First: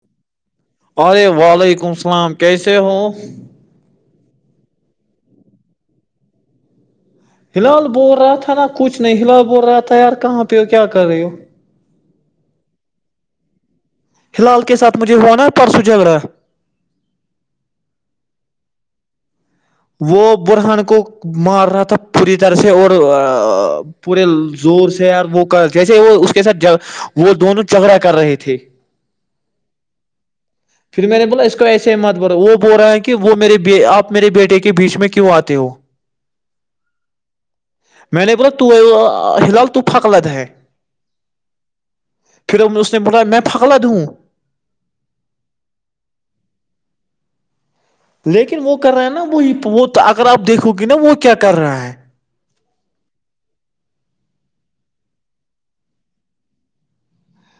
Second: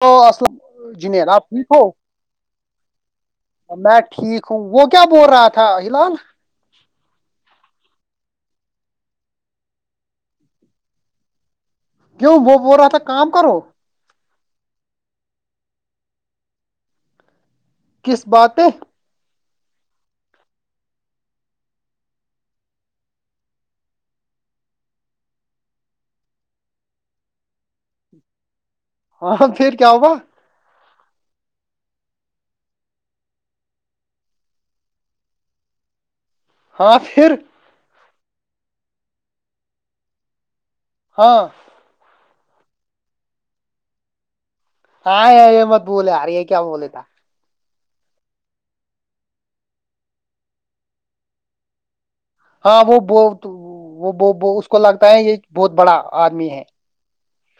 تو اسلام ارے جنید آپ ٹھیک وعلیکم ہو السلام کیسے ہو [unintelligible] میں ٹھیک ہوں وہ کیا بول رہا تھا ہلال [unintelligible] ہلال بول رہا تھا نا کچھ نہیں ہلال بول رہا تھا یار کہاں پہ ہو کیا کر رہے ہو کیوں وہ وہ رہا تھا کام کرو ہلال کے ساتھ مجھے ہوا نا پرسو جھگ رہا کس باتیں وہ برہان کو مار رہا تھا پوری طرح سے اور پورے زور سے یار وہ کر جیسے وہ اس کے ساتھ وہ دونوں جھگڑا کر رہے تھے ہاں پھر کیا ہوگا پھر میں نے بولا اس کو ایسے مت بول رہا وہ بول رہا ہے کہ وہ میرے آپ میرے بیٹے کے بیچ میں کیوں آتے ہو آ پر میں نے بولا تو ہلال تو پک لت ہے ہاں پھر ہم اس نے بولا میں پھاگالا دوں ہاں ار یہ مت بولے آارے یہ کیا بولے تھا لیکن وہ کر رہا ہے نا وہ وہ اگر آپ دیکھو گے نا وہ کیا کر رہا ہے ہاں وہ ب وہ اس کو لگتا ہے یہ بہت بڑا آدمی ہے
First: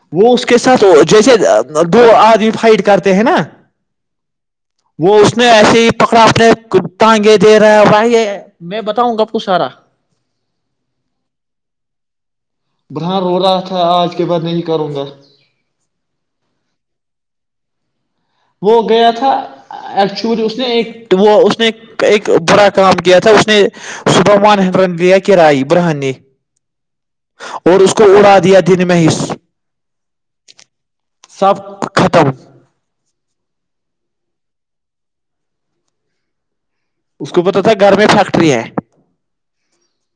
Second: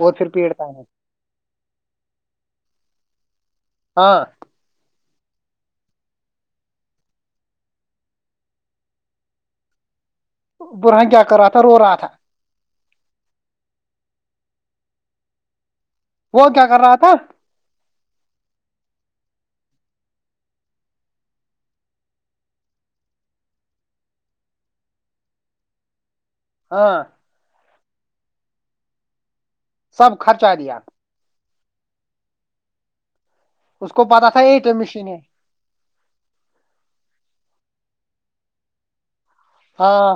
اور پھر وہ اس کے پیڑتا ہے ساتھ جیسے دو آدمی فائٹ کرتے ہیں نا ہاں وہ اس نے ایسے ہی پکڑا اپنے تٹانگے دے رہا ہے بائی میں بتاؤں گاب کچھ سارا برہن کیا کر رہا تھا رو رہا تھا برہان رو رہا تھا آج کے بعد نہیں کروں گا وہ کیا کر رہا تھا وہ گیا تھا ایکچولی اس نے ایک وہ اس نے ایک برا کام کیا تھا اس نے صبح ون ہنڈریڈ لیا کرائی برہن نے ہاں اور اس کو اڑا دیا دن میں ہی سب خرچا دیا سب ختم اس کو پتا تھا یہ تو مشین اس کو پتا تھا گھر میں فیکٹری ہے ہاں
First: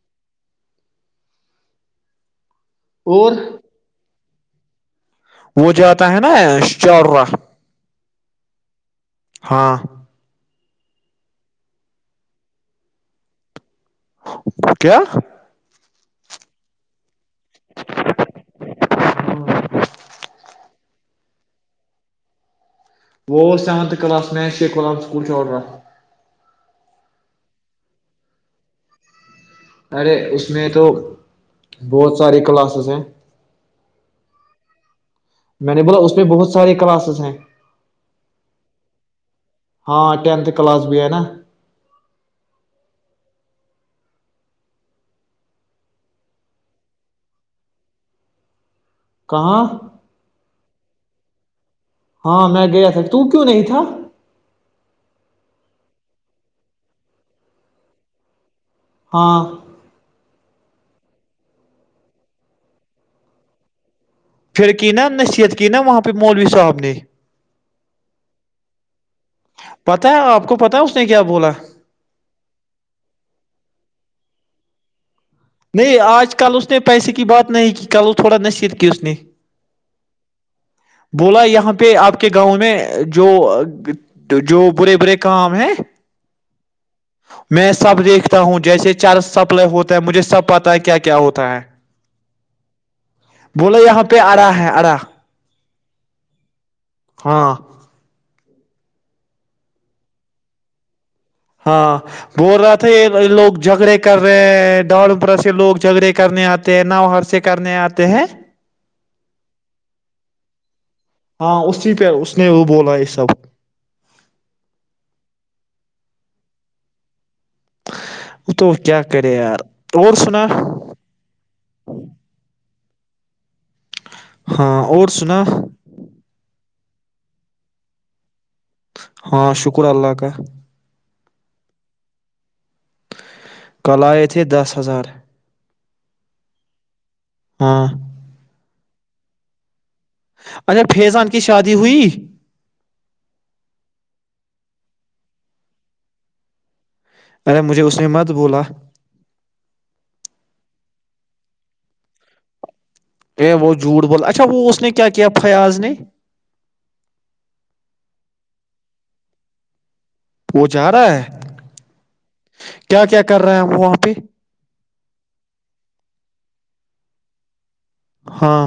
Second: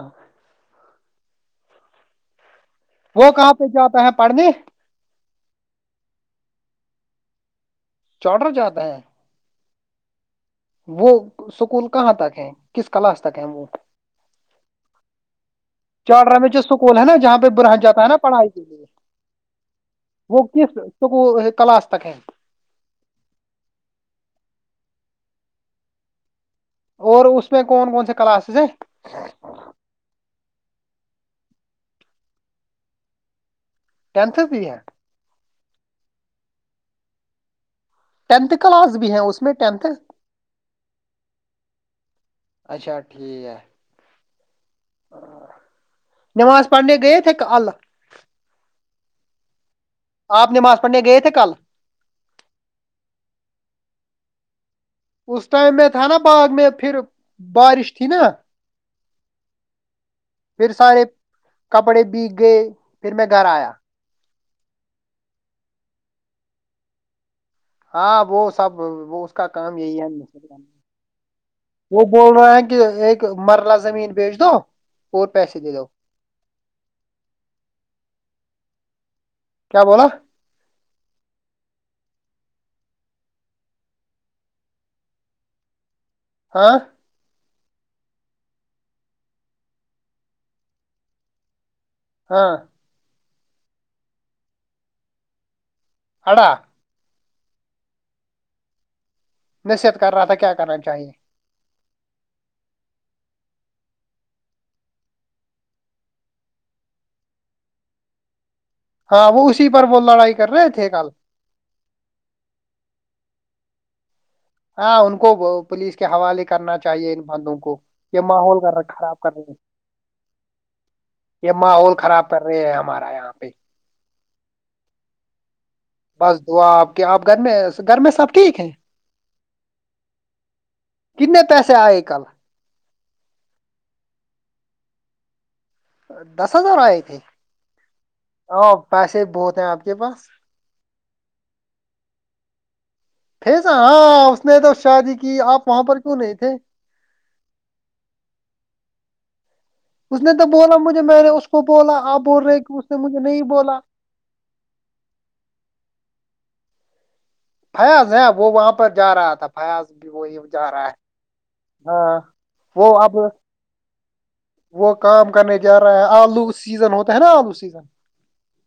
وہ اور کہاں پہ جاتا ہے پڑھ د وہ جاتا ہے نا چا چوڈر جاتا ہے ہاں وہ سکول کہاں تک ہے کس کلاس تک ہے وہ کیا چاڑرام میں ج سکول ہے نا جہاں پہ رہ جاتا ہے نا پڑھائی کے لیے وہ کس تو کو کلا آج تک ہے وہ سیونتھ کلاس میں شیخ غلام سکول چو رہا اور اس میں کون کون سے کلاسز ہیں ارے اس میں تو بہت سارے کلاسز ہیں ٹینتھ بھی ہے میں نے بولا اس میں بہت سارے کلاسز ہیں ٹینھ کلاس بھی ہے اس میں ٹھ ہاں ٹینتھ کلاس بھی ہے نا اچھا ٹھیک نماز پڑھنے گئے تھے ایک ال کہاں آپ نماز پڑھنے گئے تھے کل ہاں میں گیا تھا تو کیوں نہیں تھا اس ٹائم میں تھا نا باغ میں پھر بارش تھی نا ہاں پھر سارے کپڑے بیگ گئے پھر میں گھر آیا پھر کی نا نصیحت کی نا وہاں پہ مولوی صاحب نے ہاں وہ سب وہ اس کا کام یہی ہے پتا آپ کو پتا ہے اس نے کیا بولا وہ بول رہے ہیں کہ ایک مرلہ زمین بیچ دو اور پیسے دے دو نہیں آج کل اس نے پیسے کی بات نہیں کی کل وہ تھوڑا نصیر کی اسنی کیا بولا بولا یہاں پہ آپ کے گاؤں میں جو جو برے برے کام ہیں ہاں میں سب دیکھتا ہوں جیسے چار سپل ہوتا ہے مجھے سب پتا ہے کیا کیا ہوتا ہے ہاں بولو یہاں پہ ارا ہے ارا آڈا ہاں نصیحت کر رہا تھا کیا کرنا چاہیے ہاں بول رہا تھا یہ لوگ جھگڑے کر رہے ہیں دڑ پرا سے لوگ جھگڑے کرنے آتے ہیں نو ہر سے کرنے آتے ہیں ہاں وہ اسی پر وہ لڑائی کر رہے تھے کل ہاں اسی پہ اس نے وہ بولا یہ سب ہاں ان کو پولیس کے حوالے کرنا چاہیے کو یہ ماحول تو کیا خراب کر کرے رہے یار اور سنا یہ ماحول خراب کر رہے ہیں ہمارا ہے یہاں پہ ہاں اور سنا بس دعا آپ کے آپ گھر میں گھر میں سب ٹھیک ہیں ہاں شکر اللہ کا کننے پیسے آئے کل کل آئے تھے دس ہزار دس ہزار آ ا تھے ہاں پیسے بھی بہت ہیں آپ کے پاس اچھا فیضان کی شادی ہوئی پس ہاں اس نے تو شادی کی آپ وہاں پر کیوں نہیں تھے ارے مجھے اس نے مت بولا اس نے تو بولا مجھے میں نے اس کو بولا آپ بول رہے نے مجھے نہیں ا وہ بولا جھوٹ بول اچھا وہ اس نے کیا کیا پیا آج نے فیاض ہے وہاں پر جا رہا تھا فیاض بھی وہی ب ج رہا ہے ہاں وہ کیا اب کیا کر رہے ہیں وہ اپی وہ کام کرنے جا رہا ہے آلو سیزن ہوتا ہے نا آلو سیزن ہاں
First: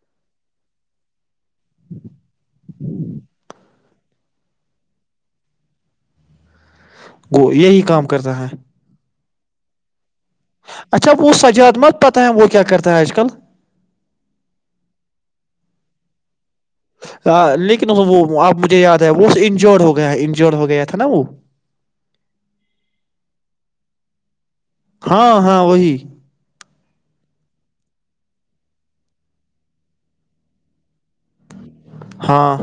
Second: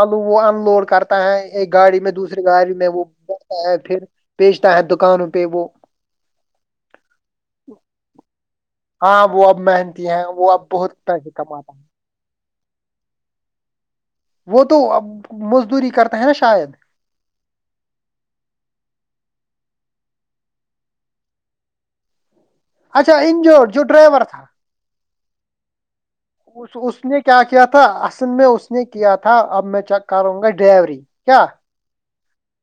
آلو وہ ان لوڈ کرتا ہے ایک گاڑی میں دوسری گاڑی میں وہ بیٹھتا ہے پھر بیچتا ہے دکانوں پہ وہ گ یہی کام کرتا ہے ہاں وہ اب م وہ اب بہت اچھا پیسے وہ کماتا سجاد ہے مت پتہ وہ کیا کرتا ہے آج کل وہ تو اب مزدوری کرتا ہے نا شاید ہاں لیکن وہ آپ مجھے یاد ہے وہ انجڈ ہو گیا انجورڈ ہو گیا تھا نا وہ اچھا انج جو ڈرائیور تھا ہاں ہاں وہی اس اس نے کیا کیا تھا اصل میں اس نے کیا تھا اب میں چیک کروں گا ڈروری کیا ہاں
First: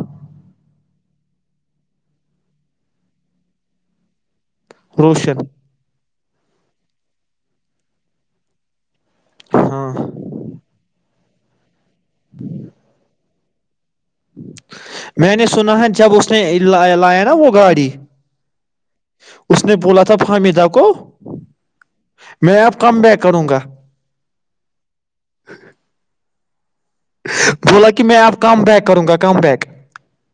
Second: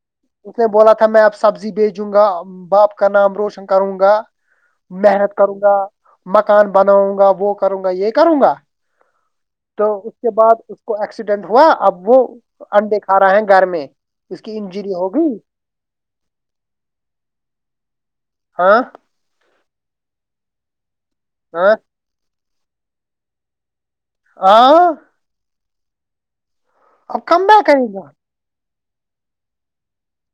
اس نے بولا تھا میں اب سبزی بھیجوں گا باپ کا نام روشن کروں گا محنت روشن کروں گا مکان بناؤں گا وہ کروں گا یہ کروں گا تو ہاں اس کے بعد اس کو ایکس ڈنٹ ہوا اب وہ انڈے کھا رہا ہیں گھر میں اس کی انجری ہوگی میں نے سنا ہے جب اس نے لایا نا وہ گاڑی ہاں اس نے بولا تھا فامدا کو آ [inaudible] میں اب کم بیک کروں گا آ [inaudible] بیک بولا کرے کہ گا میں آپ کام بیک کروں گا کم بیک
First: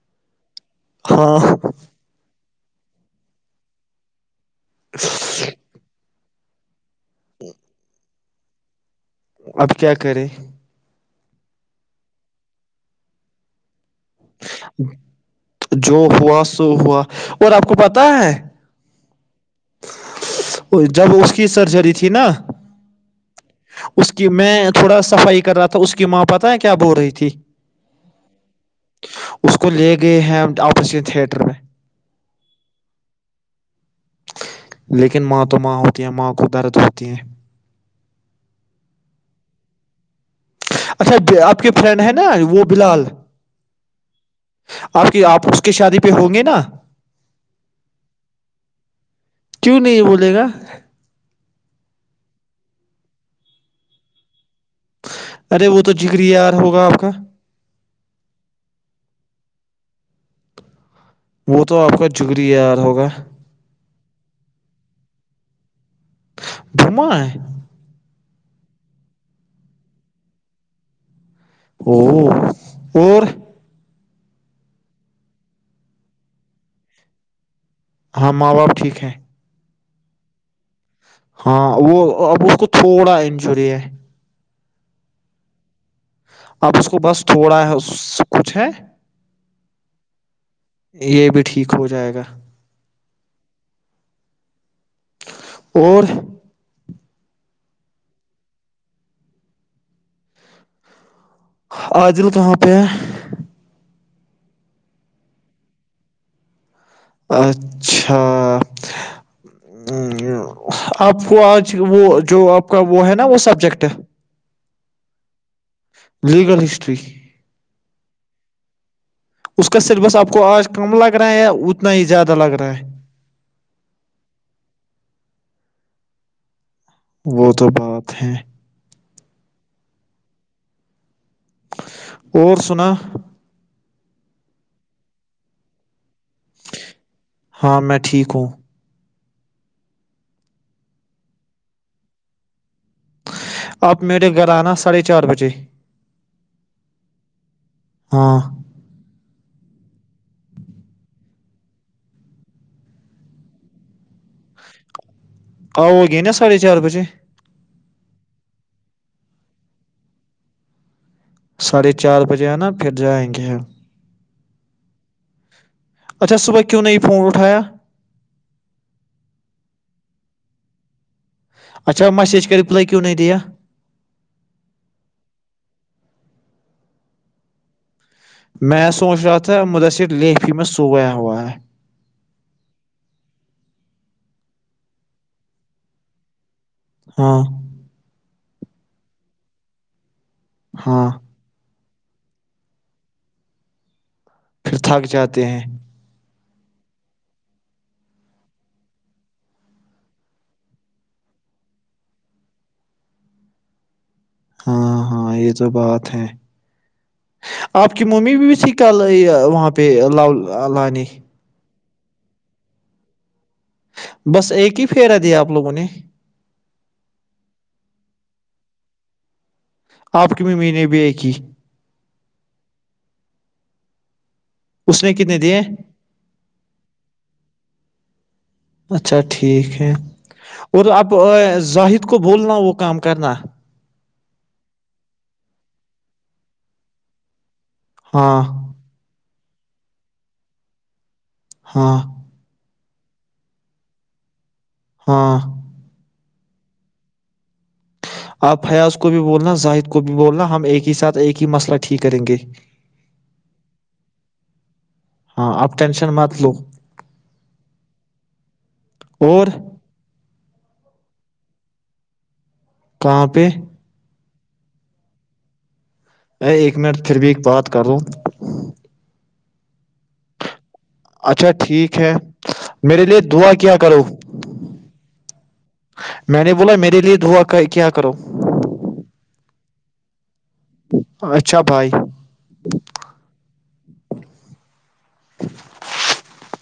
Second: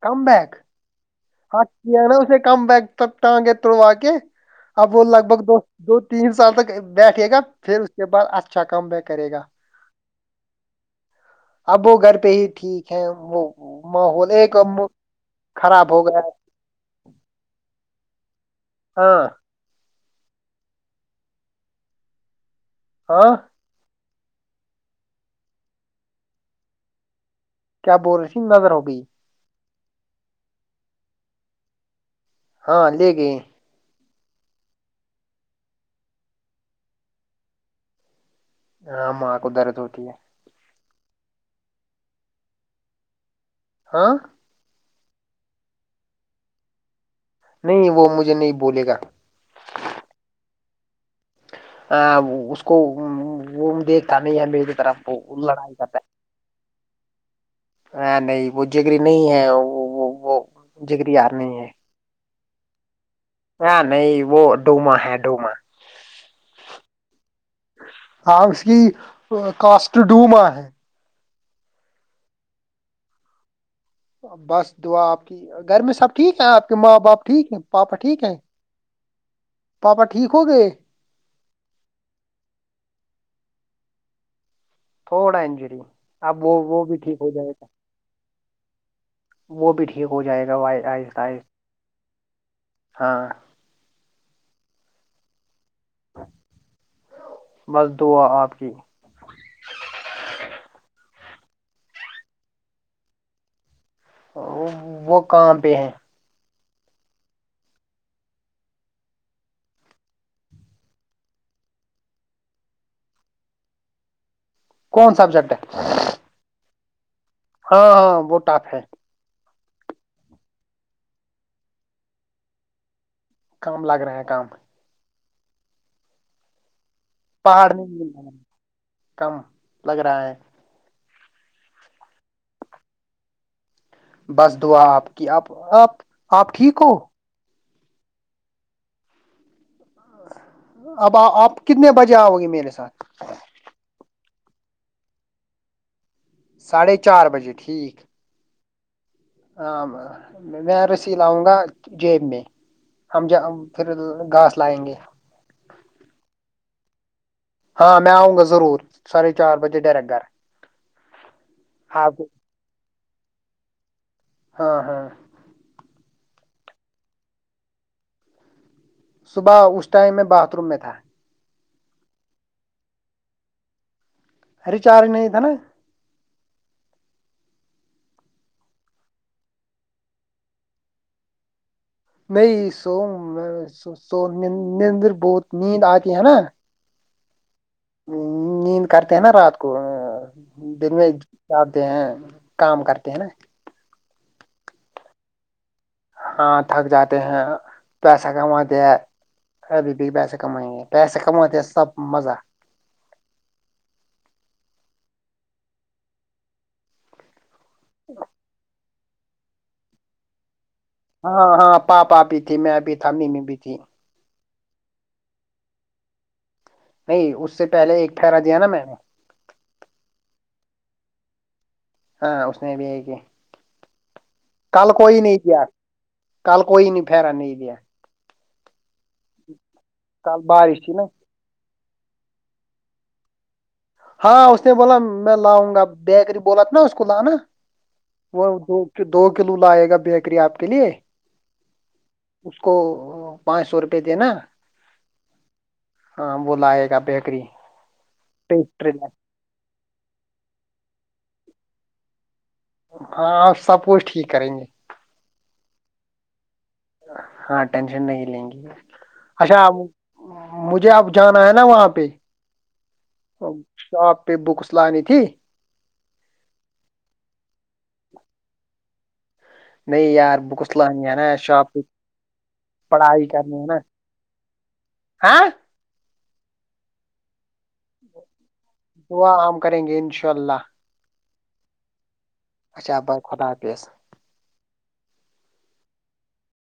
کم بیک ہاں ہٹیا نا اسے کم بیک تپت ہ گ توڑوا کےے اب وہ لگ بھگ دو دو تین سال تک [unintelligible] بیٹھے گا پھر اس کے بد اچھا [unintelligible] اچھ کم ب [unintelligible] اب کیا کرے [unintelligible] اب وہ گھر پہ ہی ٹھیک ہے وہ ماحول ایک [unintelligible] کمب خراب جو [unintelligible] ہوا سو ہوا اور آپ کو [unintelligible] تو پتہ ہے [unintelligible] ہاں [unintelligible] جب اس کی سرجری تھی نا [unintelligible] ہاں اس کی میں تھوڑا صفائی کر رہا تھا اس کی ماں پتاہ ہے کیا بول رہی تھی [unintelligible] کیا بول رہی تھی نظر ہو بھئی [unintelligible] اس کو لے گئے ہیں ہم آپریشن تھیٹر میں [unintelligible] ہاں لے گ [unintelligible] لیکن ماں تو ماں ہوتی ہیں ماں کو درد ہوتی ہیں [unintelligible] ہاں ماں کو درد ہوتی ہے [unintelligible] اچھا آپ کے فرینڈ ہے نا وہ بلال [unintelligible] ہاں [unintelligible] آپ کی آپ اس کی شادی پہ ہوں گے نا [unintelligible] نہیں وہ مجھے نہیں بولے گا کیوں نہیں [unintelligible] بولے گا ا اس کو وہ دیکھتا نہیں ہمیں [unintelligible] ارے وہ تو جگری یار ہوگا [unintelligible] ک [unintelligible] ہاں نہیں وہ جگری نہیں ہے وہ [unintelligible] جگری آار نہیں ہے [unintelligible] ت ہزار ہوگا [unintelligible] ہاں نہیں وہ ڈوما ہے ڈوما [unintelligible] بوما کہ کاسٹڈووما ہے ہو اور بس دعا آپ کی گھر میں سب ٹھیک ہے آپ کے ماں باپ ٹھیک ہیں پاپا ٹھیک ہاں ہیں ماں باپ ٹھیک ہے پاپا ٹھیک ہو گئے ہاں وہ اب اس کو تھوڑا انجری ہے تھوڑا انجری وہ اب وہ اس بھی کو ٹھیک بس ہو جائے تھوڑا گا ہے کچھ ہے وہ بھی ٹھیک ہو جائے گا آہستہ یہ بھی آہستہ ٹھیک ہو جائے گا ہاں اور بس دعا آپ کی آاجل کہاں پہ ہے وہ کہاں پہ ہے اچھا آپ کو آج وہ جو آپ کا وہ ہے نا وہ سبجیکٹ کون سبجیکٹ ہے لگل تری ہاں ہاں وہ ٹاپ ہے اس کا سلبس آپ کو آج کم لگ رہا ہے یا اتنا ہی زیادہ لگ رہا ہے کام لگ رہے ہیں کام وہ تو پہاڑ نہیں بات مل رہا ہے کم لگ رہا ہے اور سنا بس دعا آپ کی آپ آپ آپ ٹھیک ہو ہاں میں ٹھیک ہوں اب آپ کتنے بجے آؤ گے میرے ساتھ آپ میرے گھر آنا ساڑھے چار بجے ساھے چار بجے ٹھیک ہاں ہ میں رسی لاؤں گا جیب میں ہم ج پھر گھاس لائیں گے آو ہو گئے نا ساھے چار بجے ہاں میں آؤں گا ضرور ساھے چار بجے ڈائریکٹ گھر ساھے چار آپ بجے ہے نا پھر جائیںگ ہاں ہاں اچھا صبح کیوں نے یہ فون اٹھایا صبح اس ٹائم میں باتھ روم میں تھا اچھا میسیج کے رپلائی کیوں نہ دیا ار چار نہیں تھا نا میں سوچ رہا تھا مدثر لیفی میں سو گیا ہوا ہے نہیں س س ندر بہت نیند آتی ہے نا ہاں نیند کرتے ہیں نا رات کو دن ہاں کر ہیں کام کرتے ہیں نا پھر تھک جاتے ہیں ہاں تھک جاتے ہیں پیسہ کماتے ہیں ابھی بھی پیسے کمائیں گے پیسے کماتے ہیں سب مزہ ہاں ہاں یہ تو بات ہے آپ کی ممی بھی سیکھ کل وہاں پہ لاؤ تالانی ہاں ہاں پاپا بھی تھی میں بھی تھا ممی بھی تھی [inaudible] بس ایک ہی پھیرا دیا آپ لوگوں نے [unintelligible] نہیں اس سے پہلے ایک ٹھہرا دیا نا میں نے [unintelligible] آپ کی ممی نے بھی ایک کی [unintelligible] ہاں اس نے بھی یہ کہ [inaudible] کل اس نے کوئی نہیں کتنے دیے دیا کل کوئی نہیں پرا نہیں دیا [unintelligible] اچھا ٹھیک ہے کل بارش اور تھی نا اب ظاہر [unintelligible] خ کو بولنا وہ کام کرنا [inaudible] ہاں اس نے بولا میں لاؤں گا بیکری بولا تھا نا اس کو لانا [unintelligible] ہاں وہ دو کے دو [inaudible] کلو لائے گا بیکری آپ کے لیے [inaudible] ہاں [inaudible] اس کو پانچ سو روپئے دینا ہاں [inaudible] ہاں وہ لائے گا بکری آپ حیا اس کو [inaudible] کو بھی بولنا زاہد کو بھی بولنا ہم ایک ہی ساتھ ایک ہی مسئلہ ٹھیک کریں گے ہاں سب کچھ ٹھیک کریں گے [unintelligible] ہاں آپ ٹینشن مت لو [unintelligible] ہاں ٹینشن نہیں لیں گی اور اچھا [unintelligible] مجھے اب جانا ہے نا وہاں پہ کہاں [unintelligible] پہ اچھا آپ [inaudible] پ بکس لانانی تھی [unintelligible] ا ایک منٹ پھر بھی بات کر لا [unintelligible] نہیں یار بک [unintelligible] اچھا ٹھیک ہے میرے لیے پڑھائی دعا کرنی ہے کیا نا کرو ہاں [unintelligible] میں نے بولا میرے لیے دھوا کا [inaudible] کیا کرو [inaudible] دعا ہم کریں گے انشاء اللہ [inaudible] اچھا بھائی [unintelligible] اچھا بائے خدا حافظ [unintelligible] [inaudible]